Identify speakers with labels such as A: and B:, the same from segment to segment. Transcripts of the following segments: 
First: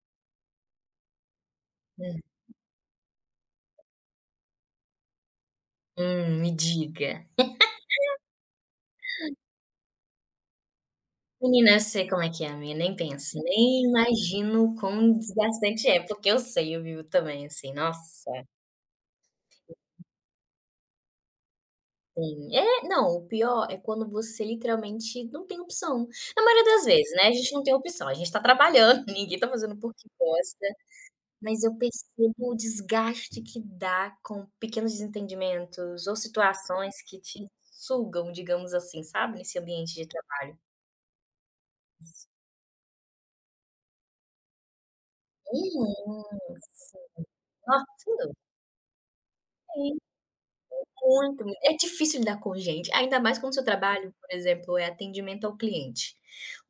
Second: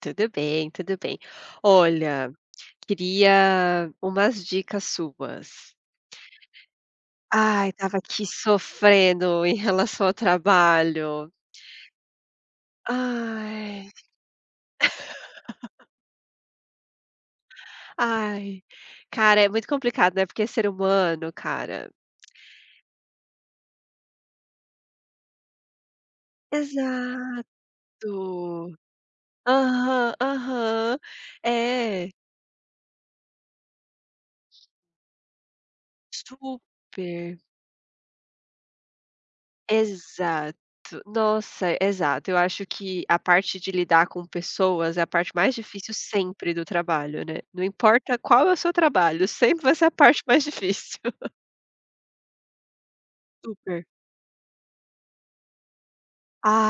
A: Tudo bem, tudo bem.
B: Hum.
A: Olha, queria umas dicas suas.
B: Hum, me diga.
A: Ai, tava aqui sofrendo em relação ao trabalho.
B: Menina, sei como é que é, amiga, nem penso, nem
A: Ai.
B: imagino quão desgastante é. Porque eu sei, eu vivo também assim, nossa.
A: Ai, cara, é muito complicado, né, porque ser humano, cara.
B: Sim, é, não. O pior é quando você literalmente não tem opção. Na maioria das vezes, né, a gente
A: Exato.
B: não tem opção, a gente tá trabalhando, ninguém tá fazendo porque
A: Aham,
B: gosta,
A: aham,
B: mas eu
A: é.
B: percebo o desgaste que dá com pequenos desentendimentos ou
A: Super.
B: situações que te sugam, digamos assim, sabe, nesse ambiente de
A: Exato.
B: trabalho.
A: Nossa,
B: Isso.
A: exato. Eu acho que a parte de lidar com pessoas é a parte mais difícil
B: Uhum,
A: sempre do
B: sim,
A: trabalho, né, não
B: no
A: importa
B: tudo.
A: qual é o seu trabalho, sempre vai ser a
B: Sim.
A: parte mais difícil.
B: Muito me é difícil lidar com gente, ainda mais quando o seu
A: Super.
B: trabalho, por exemplo, é atendimento ao cliente.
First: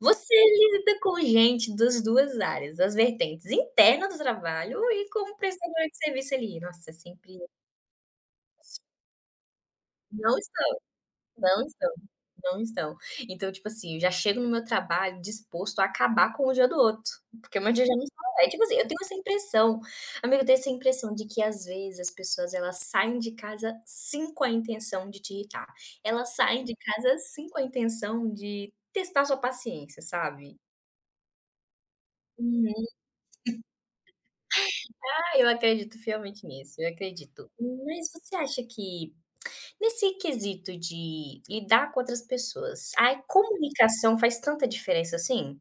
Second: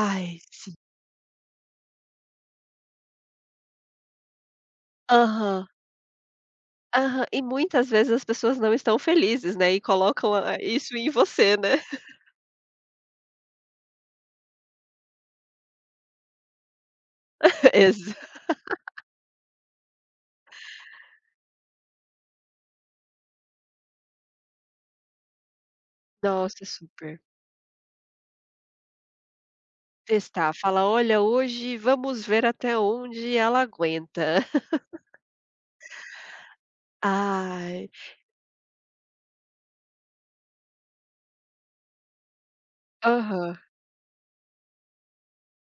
B: Você
A: s
B: lida com gente das 2 áreas, das vertentes interna do trabalho e como
A: Aham.
B: prestadora de serviço ali. Nossa, é
A: Aham,
B: sempre
A: e muitas vezes as pessoas não
B: Isso
A: estão felizes, né, e colocam
B: Não
A: a
B: estão,
A: isso em você,
B: não
A: né.
B: estão, não estão. Então, tipo assim, eu já chego no meu trabalho disposto a acabar com o dia do outro, porque meu dia já não
A: Exa
B: está leve, é tipo assim, eu tenho essa impressão. Amiga, eu tenho essa impressão de que às vezes as pessoas elas saem de casa sim, com a intenção de te irritar. Elas saem
A: Nossa,
B: de casa
A: super.
B: sim com a intenção de testar sua paciência,
A: Testar,
B: sabe?
A: fala: "Olha, hoje vamos ver
B: Uhum.
A: até onde ela aguenta."
B: Ah, eu acredito fielmente nisso, eu acredito.
A: Ai
B: Mas você acha que nesse quesito de lidar com outras pessoas, a
A: Aham.
B: comunicação faz tanta diferença assim?